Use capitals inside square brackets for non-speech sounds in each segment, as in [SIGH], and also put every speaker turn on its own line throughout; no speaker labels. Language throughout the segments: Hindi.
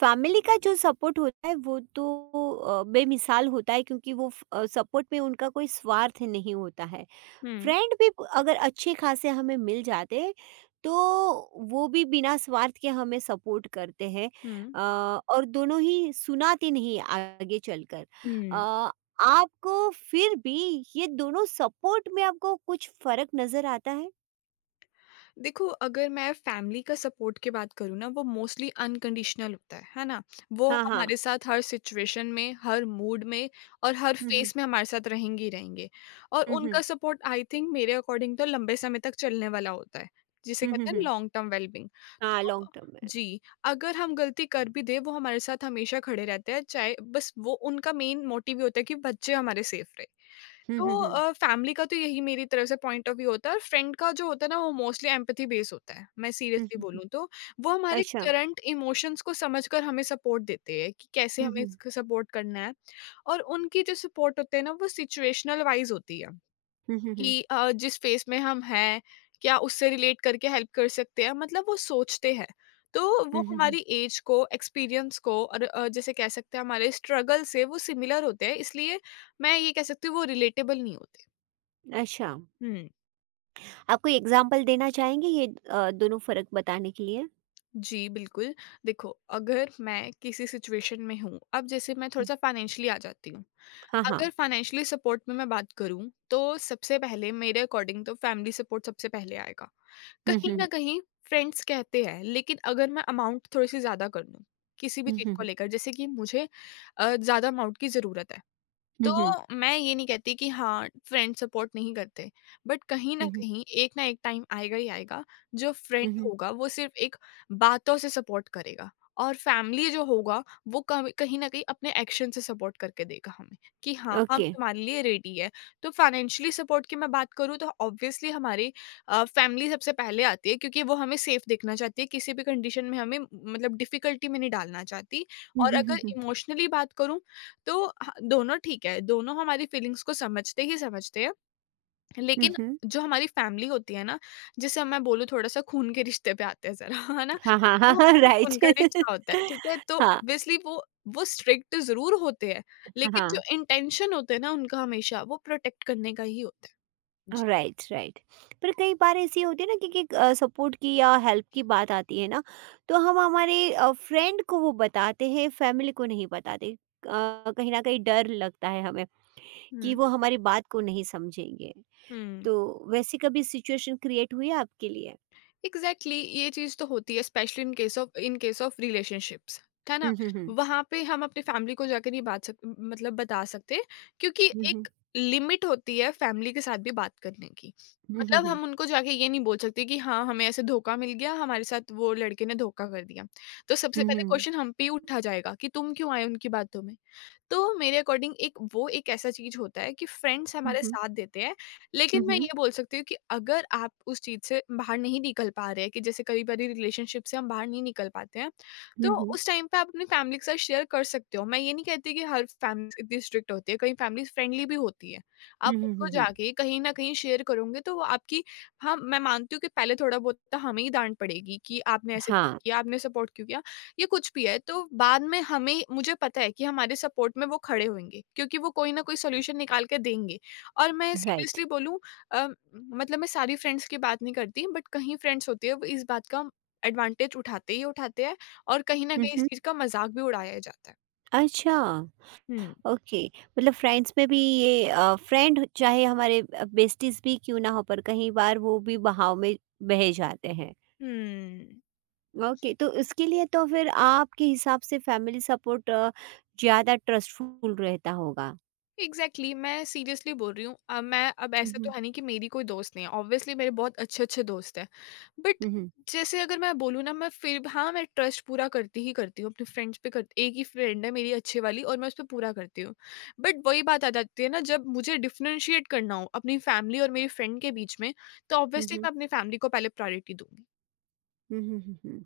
फैमिली का जो सपोर्ट होता है वो तो बेमिसाल होता है, क्योंकि वो सपोर्ट में उनका कोई स्वार्थ नहीं होता है।
हम्म
फ्रेंड भी अगर अच्छे खासे हमें मिल जाते हैं, तो वो भी बिना स्वार्थ के हमें सपोर्ट करते हैं।
हम्म
अ, और दोनों ही सुनाते नहीं आगे चलकर।
हम्म
अ, आपको फिर भी ये दोनों सपोर्ट में आपको कुछ फर्क नजर आता है?
देखो, अगर मैं फैमिली का सपोर्ट की बात करूँ ना, वो मोस्टली अनकंडीशनल होता है ना। वो
हाँ हाँ।
हमारे साथ हर सिचुएशन में, हर मूड में और हर
हम्म
फेस में हमारे साथ रहेंगे ही रहेंगे। और
हम्म।
उनका सपोर्ट आई थिंक मेरे अकॉर्डिंग तो लंबे समय तक चलने वाला होता है, जिसे
हम्म हम्म
कहते हैं
हम्म,
लॉन्ग टर्म वेलबिंग।
हाँ, लॉन्ग
तो
टर्म में।
जी, अगर हम गलती कर भी दे वो हमारे साथ हमेशा खड़े रहते हैं, चाहे बस वो उनका मेन मोटिव ही होता है कि बच्चे हमारे सेफ रहे।
हम्म
तो
हम्म हम्म
फैमिली का तो यही मेरी तरफ से पॉइंट ऑफ व्यू होता है। और फ्रेंड का जो होता है ना, वो मोस्टली एम्पैथी बेस होता है, मैं सीरियसली
हम्म।
बोलूँ तो। वो हमारे
अच्छा।
करंट इमोशंस को समझकर हमें सपोर्ट देते हैं कि कैसे
हुँ,
हमें
हुँ।
इसको सपोर्ट करना है। और उनकी जो सपोर्ट होते हैं ना, वो सिचुएशनल वाइज़ होती है,
हुँ, हुँ, हुँ।
कि जिस फ़ेज़ में हम हैं, क्या उससे रिलेट करके हेल्प कर सकते हैं, मतलब वो सोचते हैं। तो
हुँ,
वो
हुँ, हुँ।
हमारी एज को, एक्सपीरियंस को और जैसे कह सकते हैं हमारे स्ट्रगल से वो सिमिलर होते हैं, इसलिए मैं ये कह सकती हूँ वो रिलेटेबल नहीं होते।
अच्छा,
हम्म।
आप कोई एग्ज़ाम्पल देना चाहेंगे, ये दोनों फ़र्क बताने के लिए?
जी बिल्कुल। देखो, अगर मैं किसी सिचुएशन में हूँ, अब जैसे मैं थोड़ा
हुँ।
सा फाइनेंशियली आ जाती हूँ।
हाँ, हाँ।
अगर फाइनेंशियली सपोर्ट में मैं बात करूँ तो सबसे पहले मेरे अकॉर्डिंग तो फैमिली सपोर्ट सबसे पहले आएगा,
हुँ,
कहीं
हुँ,
ना
हुँ।
कहीं। फ्रेंड्स कहते हैं, लेकिन अगर मैं अमाउंट थोड़ी सी ज्यादा कर लूँ किसी भी चीज को
हुँ,
लेकर, जैसे कि मुझे ज्यादा अमाउंट की जरूरत है,
हुँ,
तो
हुँ।
मैं ये नहीं कहती कि हाँ, फ्रेंड सपोर्ट नहीं करते, बट कहीं
हुँ,
न
हुँ।
कहीं एक ना एक टाइम आएगा ही आएगा, जो
हुँ, हुँ। हुँ,
फ्रेंड
हुँ।
होगा वो सिर्फ़ एक बातों से सपोर्ट करेगा, और फैमिली जो होगा वो कम कहीं न कहीं अपने एक्शन से सपोर्ट करके देगा हमें, कि हाँ, हम
ओके।
तुम्हारे लिए रेडी है। तो फाइनेंशियली सपोर्ट की मैं बात करूँ तो ऑब्वियसली हमारी फैमिली सबसे पहले आती है, क्योंकि वो हमें सेफ देखना चाहती है, किसी भी कंडीशन में हमें मतलब डिफ़िकल्टी में नहीं डालना चाहती।
हुँ,
और
हुँ, हुँ,
अगर
हुँ।
इमोशनली बात करूँ तो ह दोनों ठीक है, दोनों हमारी फीलिंग्स को समझते ही समझते हैं,
हुँ,
लेकिन
हुँ।
जो हमारी फैमिली होती है ना, जिसे मैं बोलूँ थोड़ा-सा खून के रिश्ते पे आते हैं ज़रा, [LAUGHS] है ना?
हाँ, हाँ, हाँ,
वो
हाँ,
हमारे
राइट।
खून का
[LAUGHS]
रिश्ता होता है, ठीक है? तो
हाँ,
ऑब्वियसली वो स्ट्रिक्ट ज़रूर होते हैं,
हाँ,
लेकिन जो
हाँ।
इंटेंशन होते हैं ना उनका हमेशा, वो प्रोटेक्ट करने का ही होता है। जी।
Right, right. पर कई बार ऐसी होती है ना कि सपोर्ट की या हेल्प की बात आती है ना, तो हम हमारे फ्रेंड को वो बताते हैं, फैमिली को नहीं बताते। कहीं न कहीं डर लगता है हमें, कि
हुँ,
वो हमारी बात को नहीं समझेंगे।
हुँ।
तो वैसी कभी सिचुएशन क्रिएट हुई है आपके लिए?
एग्जैक्टली exactly, ये चीज तो होती है specially in case of relationships, है ना।
हुँ, हुँ, हुँ।
वहां पे हम अपने फैमिली को जाकर नहीं मतलब बता सकते, क्योंकि
हुँ, हुँ।
एक लिमिट होती है फैमिली के साथ भी बात करने की।
हुँ, हुँ,
मतलब
हुँ।
हम उनको जाके ये नहीं बोल सकते कि हाँ हमें ऐसे धोखा मिल गया, हमारे साथ वो लड़के ने धोखा कर दिया, तो सबसे
हुँ,
पहले
हुँ।
क्वेश्चन हम पे ही उठा जाएगा कि तुम क्यों आए उनकी बातों में। तो मेरे अकॉर्डिंग एक ऐसा चीज़ होता है कि फ्रेंड्स
हुँ,
हमारे
हुँ।
साथ देते हैं,
हुँ,
लेकिन मैं
हुँ।
ये बोल सकती हूँ कि अगर आप उस चीज़ से बाहर नहीं निकल पा रहे हैं, कि जैसे कभी-कभी रिलेशनशिप से हम बाहर नहीं निकल पाते हैं,
हुँ,
तो
हुँ।
उस टाइम पे आप अपनी फैमिली के साथ शेयर कर सकते हो। मैं ये नहीं कहती कि हर फैमिली इतनी स्ट्रिक्ट होती है, कहीं फैमिली फ्रेंडली भी होती है।
हुँ,
आप
हुँ,
उनको
हुँ, हुँ।
जाके कहीं न कहीं शेयर करोगे तो वो आपकी, हाँ, मैं मानती हूँ कि पहले थोड़ा बहुत तो हमें ही डाँट पड़ेगी कि आपने ऐसे क्यों
हाँ,
किया, आपने सपोर्ट क्यों किया। ये कुछ भी है, तो बाद में हमें मुझे पता है कि हमारे सपोर्ट में वो खड़े होंगे, क्योंकि वो कोई ना कोई सॉल्यूशन निकाल के देंगे। और मैं
राइट।
सीरियसली बोलूँ, मतलब मैं सारी फ्रेंड्स की बात नहीं करती, बट कहीं फ्रेंड्स होती है वो इस बात का एडवांटेज उठाते ही उठाते हैं, और कहीं ना
हुँ,
कहीं इस
हुँ।
चीज़ का मजाक भी उड़ाया जाता है।
अच्छा,
हम्म।
ओके। मतलब फ्रेंड्स में भी ये फ्रेंड, चाहे हमारे बेस्टीज़ भी क्यों ना हो, पर कई बार वो भी बहाव में बहे जाते हैं।
हम्म।
ओके,
जी।
तो इसके लिए तो फिर आपके हिसाब से फैमिली सपोर्ट ज़्यादा ट्रस्टफुल रहता होगा।
एग्जैक्टली exactly, मैं सीरियसली बोल रही हूँ। मैं, अब
हुँ,
ऐसा तो
हुँ।
है नहीं कि मेरी कोई दोस्त नहीं है, ऑब्वियसली मेरे बहुत अच्छे अच्छे दोस्त हैं, बट
हुँ, हुँ।
जैसे अगर मैं बोलूँ ना, मैं फिर भी- हाँ मैं ट्रस्ट पूरा करती ही करती हूँ अपने फ्रेंड्स पे, करती एक ही फ्रेंड है मेरी अच्छे वाली और मैं उस पर पूरा करती हूँ। बट वही बात आ जाती है ना, जब मुझे डिफ्रेंशिएट करना हो अपनी फैमिली और मेरी फ्रेंड के बीच में, तो
हुँ,
ऑब्वियसली
हुँ।
मैं अपनी फैमिली को पहले प्रायोरिटी दूंगी।
हुँ, हुँ, हुँ, हुँ।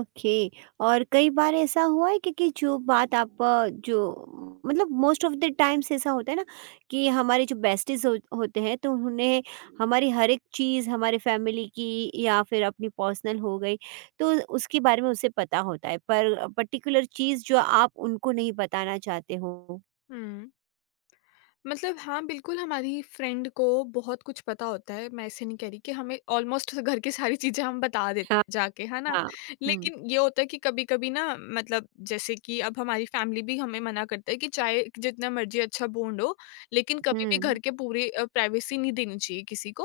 ओके। और कई बार ऐसा हुआ है कि जो बात आप जो मतलब मोस्ट ऑफ़ द टाइम्स ऐसा होता है ना, कि हमारे जो बेस्टीज़ हो होते हैं, तो उन्हें हमारी हर एक चीज़, हमारे फैमिली की या फिर अपनी पर्सनल हो गई, तो उसके बारे में उसे पता होता है। पर पर्टिकुलर चीज़, जो आप उनको नहीं बताना चाहते हो।
हम्म। मतलब हाँ, बिल्कुल हमारी फ्रेंड को बहुत कुछ पता होता है, मैं ऐसे नहीं कह रही कि हमें ऑलमोस्ट [LAUGHS] घर की सारी चीज़ें हम बता देते
हाँ,
हैं जाके, है ना?
हाँ। हुँ,
लेकिन ये होता है कि कभी-कभी ना, मतलब जैसे कि अब हमारी फैमिली भी हमें मना करता है कि चाहे जितना मर्ज़ी अच्छा बॉन्ड हो, लेकिन कभी भी
हुँ,
घर के पूरे प्राइवेसी नहीं देनी चाहिए किसी को।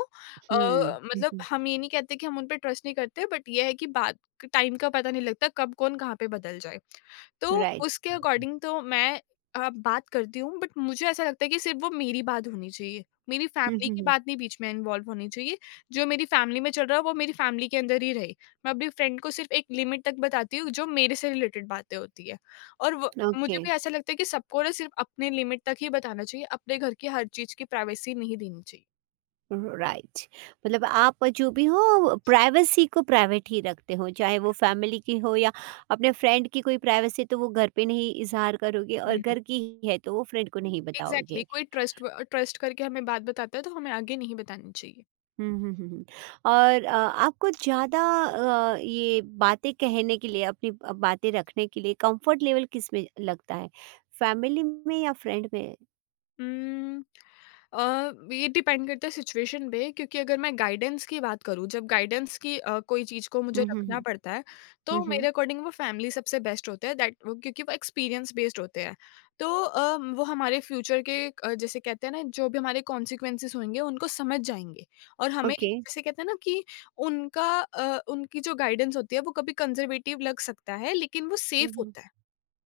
हुँ, हुँ,
मतलब
हुँ।
हम ये नहीं कहते कि हम उन पे ट्रस्ट नहीं करते, बट ये है कि बात, टाइम का पता नहीं लगता, कब कौन कहाँ पे बदल जाए। तो
राइट।
उसके अकॉर्डिंग तो मैं बात करती हूँ, बट मुझे ऐसा लगता है कि सिर्फ़ वो मेरी बात होनी चाहिए। मेरी
हुँ,
फैमिली
हुँ,
की
हुँ।
बात नहीं बीच में इन्वॉल्व होनी चाहिए। जो मेरी फैमिली में चल रहा है वो मेरी फैमिली के अंदर ही रहे। मैं अपनी फ्रेंड को सिर्फ़ एक लिमिट तक बताती हूँ, जो मेरे से रिलेटेड बातें होती है। और व
ओके।
मुझे भी ऐसा लगता है कि सबको ना सिर्फ़ अपने लिमिट तक ही बताना चाहिए। अपने घर की हर चीज़ की प्राइवेसी नहीं देनी चाहिए।
राइट, मतलब आप जो भी हो, प्राइवेसी को प्राइवेट ही रखते हो, चाहे वो फैमिली की हो या अपने फ्रेंड की कोई प्राइवेसी, तो वो घर पे नहीं इजहार करोगे,
हुँ,
और
हुँ।
घर की ही है तो वो फ्रेंड को नहीं
एग्ज़ैक्टली,
बताओगे।
कोई ट्रस्ट करके हमें बात बताता है तो हमें आगे नहीं बतानी चाहिए।
हम्म हम्म, हम्म, हम्म। और आपको ज़्यादा ये बातें कहने के लिए, अपनी बातें रखने के लिए, कंफर्ट लेवल किस में लगता है, फैमिली में या फ्रेंड में?
उम, अ, ये डिपेंड करता है सिचुएशन पे, क्योंकि अगर मैं गाइडेंस की बात करूँ, जब गाइडेंस की कोई चीज़ को मुझे
हम्म हम्म
रखना
हम्म
पड़ता है, तो
हम्म।
मेरे अकॉर्डिंग वो फैमिली सबसे बेस्ट होते हैं, दैट वो क्योंकि वो एक्सपीरियंस बेस्ड होते हैं। तो वो हमारे फ्यूचर के जैसे कहते हैं ना, जो भी हमारे कॉन्सिक्वेंसेज़ होंगे उनको समझ जाएँगे। और हमें
ओके।
जैसे कहते हैं ना कि उनकी जो गाइडेंस होती है वो कभी कंज़र्वेटिव लग सकता है, लेकिन वो सेफ
हम्म।
होता है।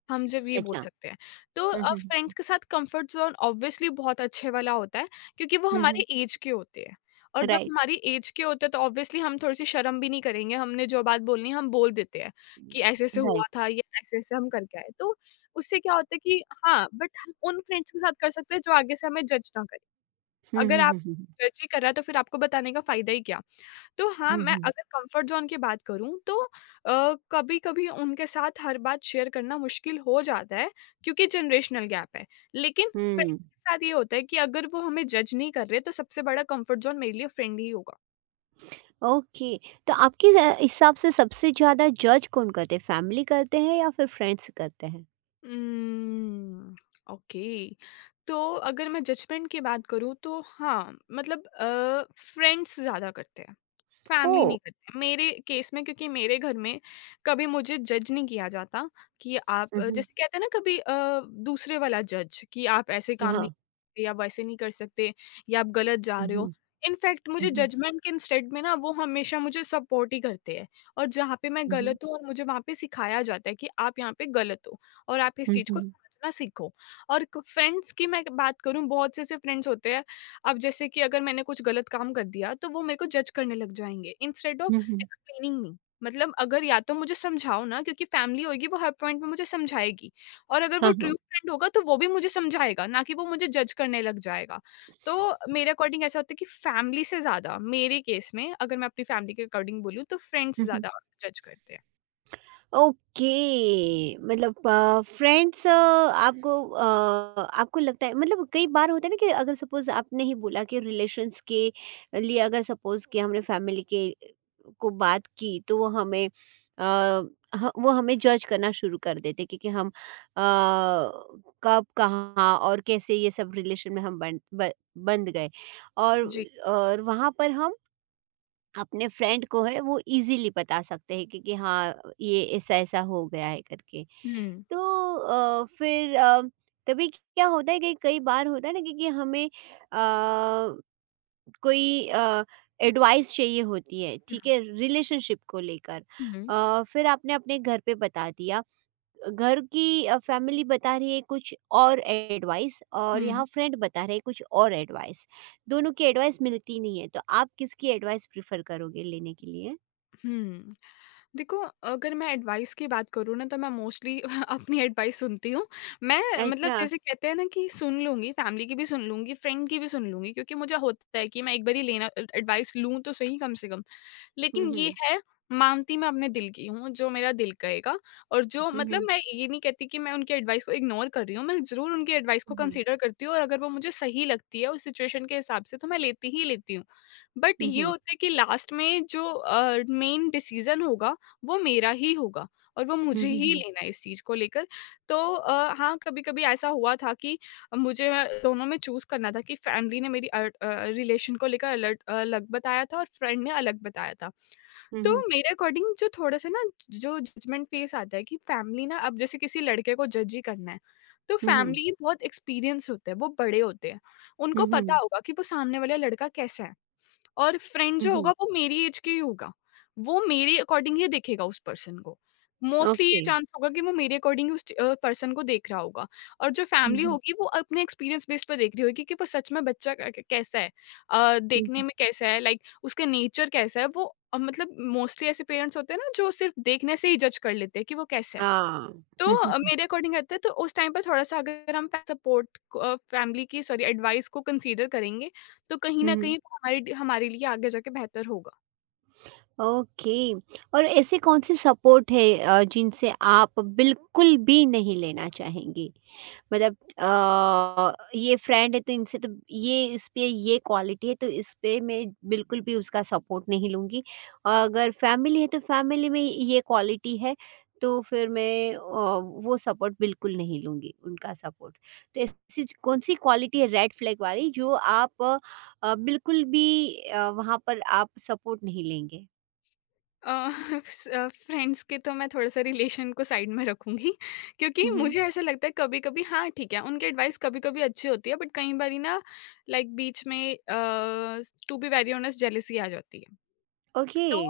हम जब ये बोल
अच्छा।
सकते हैं। तो
हम्म
अब
हम्म
फ्रेंड्स के साथ कंफर्ट ज़ोन ऑब्वियसली बहुत अच्छे वाला होता है, क्योंकि वो
हम्म।
हमारे ऐज के होते हैं। और जब
राइट।
हमारी ऐज के होते हैं, तो ऑब्वियसली हम थोड़ी-सी शर्म भी नहीं करेंगे, हमने जो बात बोलनी है हम बोल देते हैं कि ऐसे-ऐसे हुआ
राइट।
था, या ऐसे-ऐसे हम करके आए। तो उससे क्या होता है कि हाँ, बट हम उन फ्रेंड्स के साथ कर सकते हैं जो आगे से हमें जज ना करें।
हम्म
अगर
हम्म
आप,
हम्म हम्म।
जज ही कर रहा है तो फिर आपको बताने का फ़ायदा ही क्या? तो हाँ,
हुँ,
मैं
हुँ।
अगर कम्फर्ट ज़ोन की बात करूँ तो कभी-कभी उनके साथ हर बात शेयर करना मुश्किल हो जाता है, क्योंकि जनरेशनल गैप है। लेकिन फ्रेंड्स
हुँ,
के साथ ये होता है कि अगर वो हमें जज नहीं कर रहे तो सबसे बड़ा कम्फर्ट ज़ोन मेरे लिए फ्रेंड ही होगा।
ओके। तो आपके हिसाब से सबसे ज़्यादा जज कौन करते हैं? फैमिली करते हैं या फिर फ्रेंड्स करते हैं?
Um, okay. तो अगर मैं जजमेंट की बात करूँ तो हाँ, मतलब फ्रेंड्स ज़्यादा करते हैं। Family
oh!
नहीं करते हैं। मेरे केस में, क्योंकि मेरे घर में कभी मुझे जज नहीं किया जाता कि आप,
हुँ, हुँ।
जैसे कहते हैं ना, कभी दूसरे वाला जज कि आप ऐसे काम नहीं
हाँ।
कर सकते, या वैसे नहीं कर सकते, या आप गलत जा
हुँ,
रहे हो।
हुँ।
इनफैक्ट
हुँ,
मुझे
हुँ।
जजमेंट के इंस्टेड में ना वो हमेशा मुझे सपोर्ट ही करते हैं, और जहाँ पे मैं
हुँ, हुँ।
गलत हूँ और मुझे वहाँ पे सिखाया जाता है कि आप यहाँ पे गलत हो, और आप इस
हुँ,
चीज़ को
हुँ।
समझना सीखो। और क फ्रेंड्स की मैं बात करूँ, बहुत से ऐसे फ्रेंड्स होते हैं, अब जैसे कि अगर मैंने कुछ गलत काम कर दिया तो वो मेरे को जज करने लग जाएँगे इंस्टेड ऑफ
हुँ, हुँ।
Explaining me. मतलब अगर, या तो मुझे समझाओ ना, क्योंकि फैमिली होगी वो हर पॉइंट पे मुझे समझाएगी, और अगर
हाँ,
वो ट्रू
हाँ।
फ्रेंड होगा तो वो भी मुझे समझाएगा, ना कि वो मुझे जज करने लग जाएगा। तो मेरे अकॉर्डिंग ऐसा होता है कि फैमिली से ज़्यादा मेरे केस में, अगर मैं अपनी फैमिली के अकॉर्डिंग बोलूँ, तो फ्रेंड्स
हुँ, हुँ।
ज़्यादा जज करते हैं।
ओके, मतलब फ्रेंड्स आपको लगता है, मतलब कई बार होता है ना, कि अगर सपोज आपने ही बोला कि रिलेशंस के लिए, अगर सपोज कि हमने फैमिली के को बात की, तो वो हमें जज करना शुरू कर देते, क्योंकि हम कब, कहाँ और कैसे ये सब रिलेशन में हम बंध गए, और
जी।
और वहाँ पर हम अपने फ्रेंड को है वो इजीली बता सकते हैं कि हाँ, ये ऐसा ऐसा हो गया है करके।
हुँ, हुँ,
तो फिर तभी क्या होता है, कि कई बार होता है ना कि हमें अ, कोई एडवाइस चाहिए होती है, ठीक है, रिलेशनशिप को लेकर।
हुँ, हुँ।
फिर आपने अपने घर पे बता दिया, घर की फैमिली बता रही है कुछ और एडवाइस, और
हुँ,
यहाँ फ्रेंड बता रहे हैं कुछ और एडवाइस। दोनों की एडवाइस मिलती नहीं है, तो आप किसकी एडवाइस प्रेफर करोगे लेने के लिए?
हुँ। देखो, अगर मैं एडवाइस की बात करूँ ना, तो मैं मोस्टली [LAUGHS] अपनी एडवाइस सुनती हूँ। मैं मतलब
अच्छा।
जैसे कहते हैं ना कि सुन लूँगी, फैमिली की भी सुन लूँगी, फ्रेंड की भी सुन लूँगी, क्योंकि मुझे होता है कि मैं एक बारी लेना एडवाइस लूँ तो सही कम से कम।
हम्म
लेकिन ये
हम्म
है, मानती मैं अपने दिल की हूँ, जो मेरा दिल कहेगा। और जो मतलब
हम्म
मैं ये नहीं कहती कि मैं उनकी एडवाइस को इग्नोर कर रही हूँ, मैं ज़रूर उनकी एडवाइस को
हम्म
कंसीडर करती हूँ और अगर वो मुझे सही लगती है उस सिचुएशन के हिसाब से तो मैं लेती ही लेती हूँ। बट ये
हम्म
होता है कि लास्ट में जो मेन डिसीज़न होगा वो मेरा ही होगा और वो मुझे ही
हम्म
लेना है इस चीज़ को लेकर। तो हाँ, कभी-कभी ऐसा हुआ था कि मुझे दोनों में चूज़ करना था कि फैमिली ने मेरी रिलेशन को लेकर अलर्ट अलग बताया था और फ्रेंड ने अलग बताया था। तो
हम्म
मेरे अकॉर्डिंग जो थोड़ा-सा ना जो जजमेंट फेज़ आता है कि फैमिली ना अब जैसे किसी लड़के को जज ही करना है, तो
हम्म
फैमिली बहुत एक्सपीरियंस होते हैं, वो बड़े होते हैं। उनको
हम्म
पता होगा कि वो सामने वाला लड़का कैसा है। और फ्रेंड जो
हम्म।
होगा वो मेरी एज के ही होगा। वो मेरे अकॉर्डिंग ही देखेगा उस पर्सन को। Mostly
okay.
ये चांस होगा कि वो मेरे अकॉर्डिंग उस पर्सन को देख रहा होगा, और जो फैमिली
हम्म
होगी वो अपने एक्सपीरियंस बेस पे देख रही होगी कि वो सच में बच्चा क क कैसा है?
हम्म।
देखने में कैसा है, लाइक उसका नेचर कैसा है? वो मतलब मोस्टली ऐसे पेरेंट्स होते हैं ना जो सिर्फ़ देखने से ही जज कर लेते हैं कि वो कैसा है।
हाँ।
तो
हम्म
मेरे अकॉर्डिंग रहता है तो उस टाइम पर थोड़ा-सा अगर हम सपोर्ट को फैमिली की, सॉरी, एडवाइस को कंसीडर करेंगे, तो कहीं न
हम्म।
कहीं वो हमारे हमारे लिए आगे जाके बेहतर होगा।
ओके। और ऐसे कौन से सपोर्ट है जिनसे आप बिल्कुल भी नहीं लेना चाहेंगी, मतलब ये फ्रेंड है, तो इनसे तो ये इस पे ये क्वालिटी है, तो इस पे मैं बिल्कुल भी उसका सपोर्ट नहीं लूँगी। अगर फैमिली है तो फैमिली में ये क्वालिटी है, तो फिर मैं वो सपोर्ट बिल्कुल नहीं लूँगी, उनका सपोर्ट। तो ऐसी कौन-सी क्वालिटी है रेड फ्लैग वाली, जो आप बिल्कुल भी वहाँ पर आप सपोर्ट नहीं लेंगे?
अ, स फ्रेंड्स [LAUGHS] के तो मैं थोड़ा-सा रिलेशन को साइड में रखूँगी, क्योंकि
हुँ, हुँ।
मुझे ऐसा लगता है कभी-कभी हाँ, ठीक है, उनकी एडवाइस कभी-कभी अच्छी होती है, बट कई बारी ना, लाइक बीच में to be very honest jealousy आ जाती है।
ओके।
तो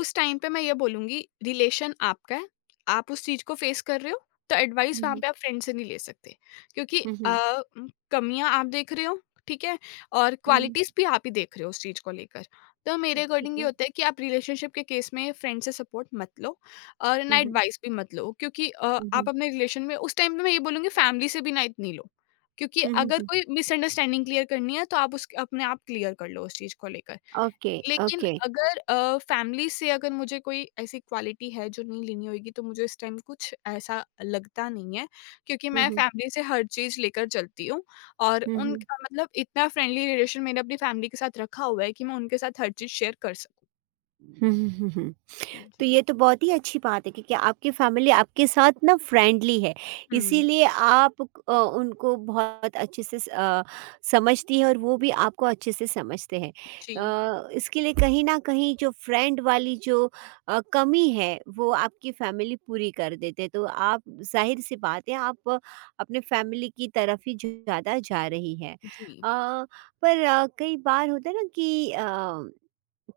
उस टाइम पे मैं ये बोलूँगी, रिलेशन आपका है, आप उस चीज़ को फेस कर रहे हो, तो एडवाइस
हुँ,
वहाँ
हुँ।
पे आप फ्रेंड से नहीं ले सकते क्योंकि
हुँ, हुँ।
कमियाँ आप देख रहे हो, ठीक है? और
हुँ, हुँ।
क्वालिटीज़ भी आप ही देख रहे हो उस चीज़ को लेकर। तो मेरे
ठीक
अकॉर्डिंग ये
है।
होता है कि आप रिलेशनशिप के केस में फ्रेंड से सपोर्ट मत लो और ना
हुँ, हुँ।
एडवाइस भी मत लो, क्योंकि
हुँ,
आप
हुँ।
अपने रिलेशन में उस टाइम पे, मैं ये बोलूँगी, फैमिली से भी ना इतनी लो, क्योंकि
हुँ, हुँ,
अगर
हुँ।
कोई मिसअंडरस्टैंडिंग क्लियर करनी है तो आप उस अपने आप क्लियर कर लो उस चीज़ को लेकर।
Okay.
लेकिन
Okay.
अगर फैमिली से अगर मुझे कोई ऐसी क्वालिटी है जो नहीं लेनी होगी तो मुझे इस टाइम कुछ ऐसा लगता नहीं है, क्योंकि
Uh
मैं
huh.
फैमिली से हर चीज़ लेकर चलती हूँ और
Uh huh.
उनका मतलब इतना फ्रेंडली रिलेशन मैंने अपनी फैमिली के साथ रखा हुआ है कि मैं उनके साथ हर चीज़ शेयर कर सकूँ।
Uh huh. तो
जी।
ये तो बहुत ही अच्छी बात है, क्योंकि आपकी फैमिली आपके साथ ना फ्रेंडली है,
हुँ,
इसीलिए आप उनको बहुत अच्छे से समझती है, और वो भी आपको अच्छे से समझते हैं।
जी,
इसके लिए कहीं ना कहीं, जो फ्रेंड वाली जो कमी है, वो आपकी फैमिली पूरी कर देते हैं। तो आप जाहिर सी बात है, आप अपने फैमिली की तरफ ही ज़्यादा जा रही है।
जी।
पर कई बार होता है ना, कि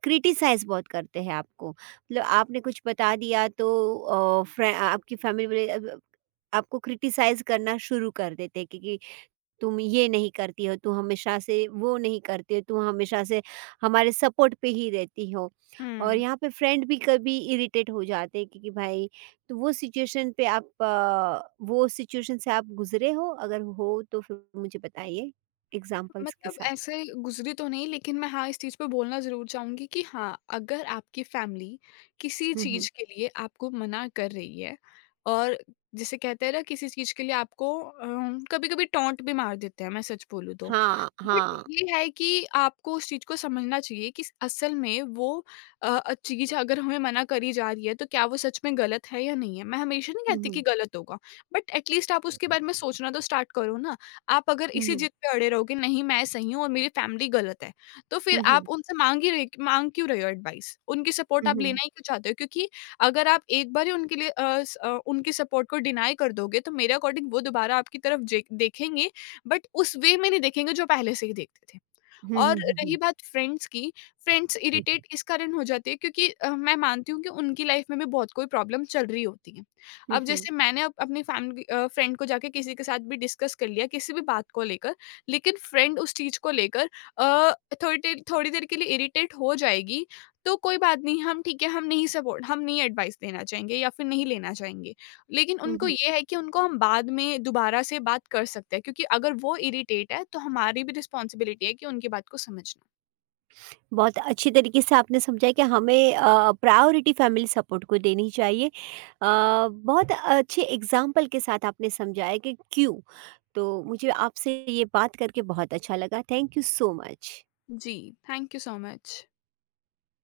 क्रिटिसाइज बहुत करते हैं आपको, मतलब आपने कुछ बता दिया तो अ, फ्रे आपकी फैमिली वाले अब आपको क्रिटिसाइज़ करना शुरू कर देते हैं, क्योंकि तुम ये नहीं करती हो, तुम हमेशा से वो नहीं करती हो, तुम हमेशा से हमारे सपोर्ट पे ही रहती हो। और
हुँ।
यहाँ पे फ्रेंड भी कभी इरिटेट हो जाते हैं, क्योंकि भाई। तो वो सिचुएशन पे आप वो सिचुएशन से आप गुज़रे हो? अगर हो तो फिर मुझे बताइए एग्ज़ाम्पल्स के
मतलब
साथ।
ऐसे गुजरी तो नहीं, लेकिन मैं हाँ इस चीज़ पे बोलना ज़रूर चाहूँगी कि हाँ, अगर आपकी फैमिली किसी
हुँ, हुँ।
चीज़ के लिए आपको मना कर रही है और जिसे कहते हैं ना, किसी चीज़ के लिए आपको कभी-कभी टोंट भी मार देते हैं, मैं सच बोलूँ तो।
हाँ,
बट
हाँ।
ये है कि आपको उस चीज़ को समझना चाहिए कि असल में वो चीज़ अगर हमें मना करी जा रही है तो क्या वो सच में गलत है या नहीं है। मैं हमेशा नहीं
हुँ,
कहती
हुँ।
कि गलत होगा, बट एटलीस्ट आप उसके बारे में सोचना तो स्टार्ट करो ना। आप अगर
हुँ,
इसी
हुँ।
जिद पे अड़े रहोगे नहीं, मैं सही हूँ और मेरी फैमिली गलत है, तो फिर
हुँ, हुँ।
आप उनसे माँग क्यों रहे हो एडवाइस? उनकी सपोर्ट
हुँ,
आप
हुँ।
लेना ही क्यों चाहते हो? क्योंकि अगर आप एक बार ही उनके लिए उनकी सपोर्ट को डिनाई कर दोगे तो मेरे अकॉर्डिंग वो दोबारा आपकी तरफ जे देखेंगे, बट उस वे में नहीं देखेंगे जो पहले से ही देखते थे।
हुँ,
और
हुँ, हुँ,
रही
हुँ।
बात फ्रेंड्स की, फ्रेंड्स इरिटेट इस कारण हो जाती है क्योंकि मैं मानती हूँ कि उनकी लाइफ में भी बहुत कोई प्रॉब्लम चल रही होती है।
हुँ,
अब
हुँ।
जैसे मैंने अप अपनी फ्रेंड को जाके किसी के साथ भी डिस्कस कर लिया किसी भी बात को लेकर, लेकिन फ्रेंड उस चीज़ को लेकर अ, थोड़ी देर के लिए इरिटेट हो जाएगी, तो कोई बात नहीं, हम ठीक है, हम नहीं एडवाइस देना चाहेंगे या फिर नहीं लेना चाहेंगे। लेकिन
हुँ,
उनको
हुँ।
ये है कि उनको हम बाद में दोबारा से बात कर सकते हैं, क्योंकि अगर वो इरिटेट है तो हमारी भी रिस्पॉन्सिबिलिटी है कि उनकी बात को समझना।
बहुत अच्छी तरीके से आपने समझाया कि हमें प्रायोरिटी फैमिली सपोर्ट को देनी चाहिए। बहुत अच्छे एग्ज़ाम्पल के साथ आपने समझाया कि क्यों? तो मुझे आपसे ये बात करके बहुत अच्छा लगा। Thank you so much.
जी, थैंक यू सो मच।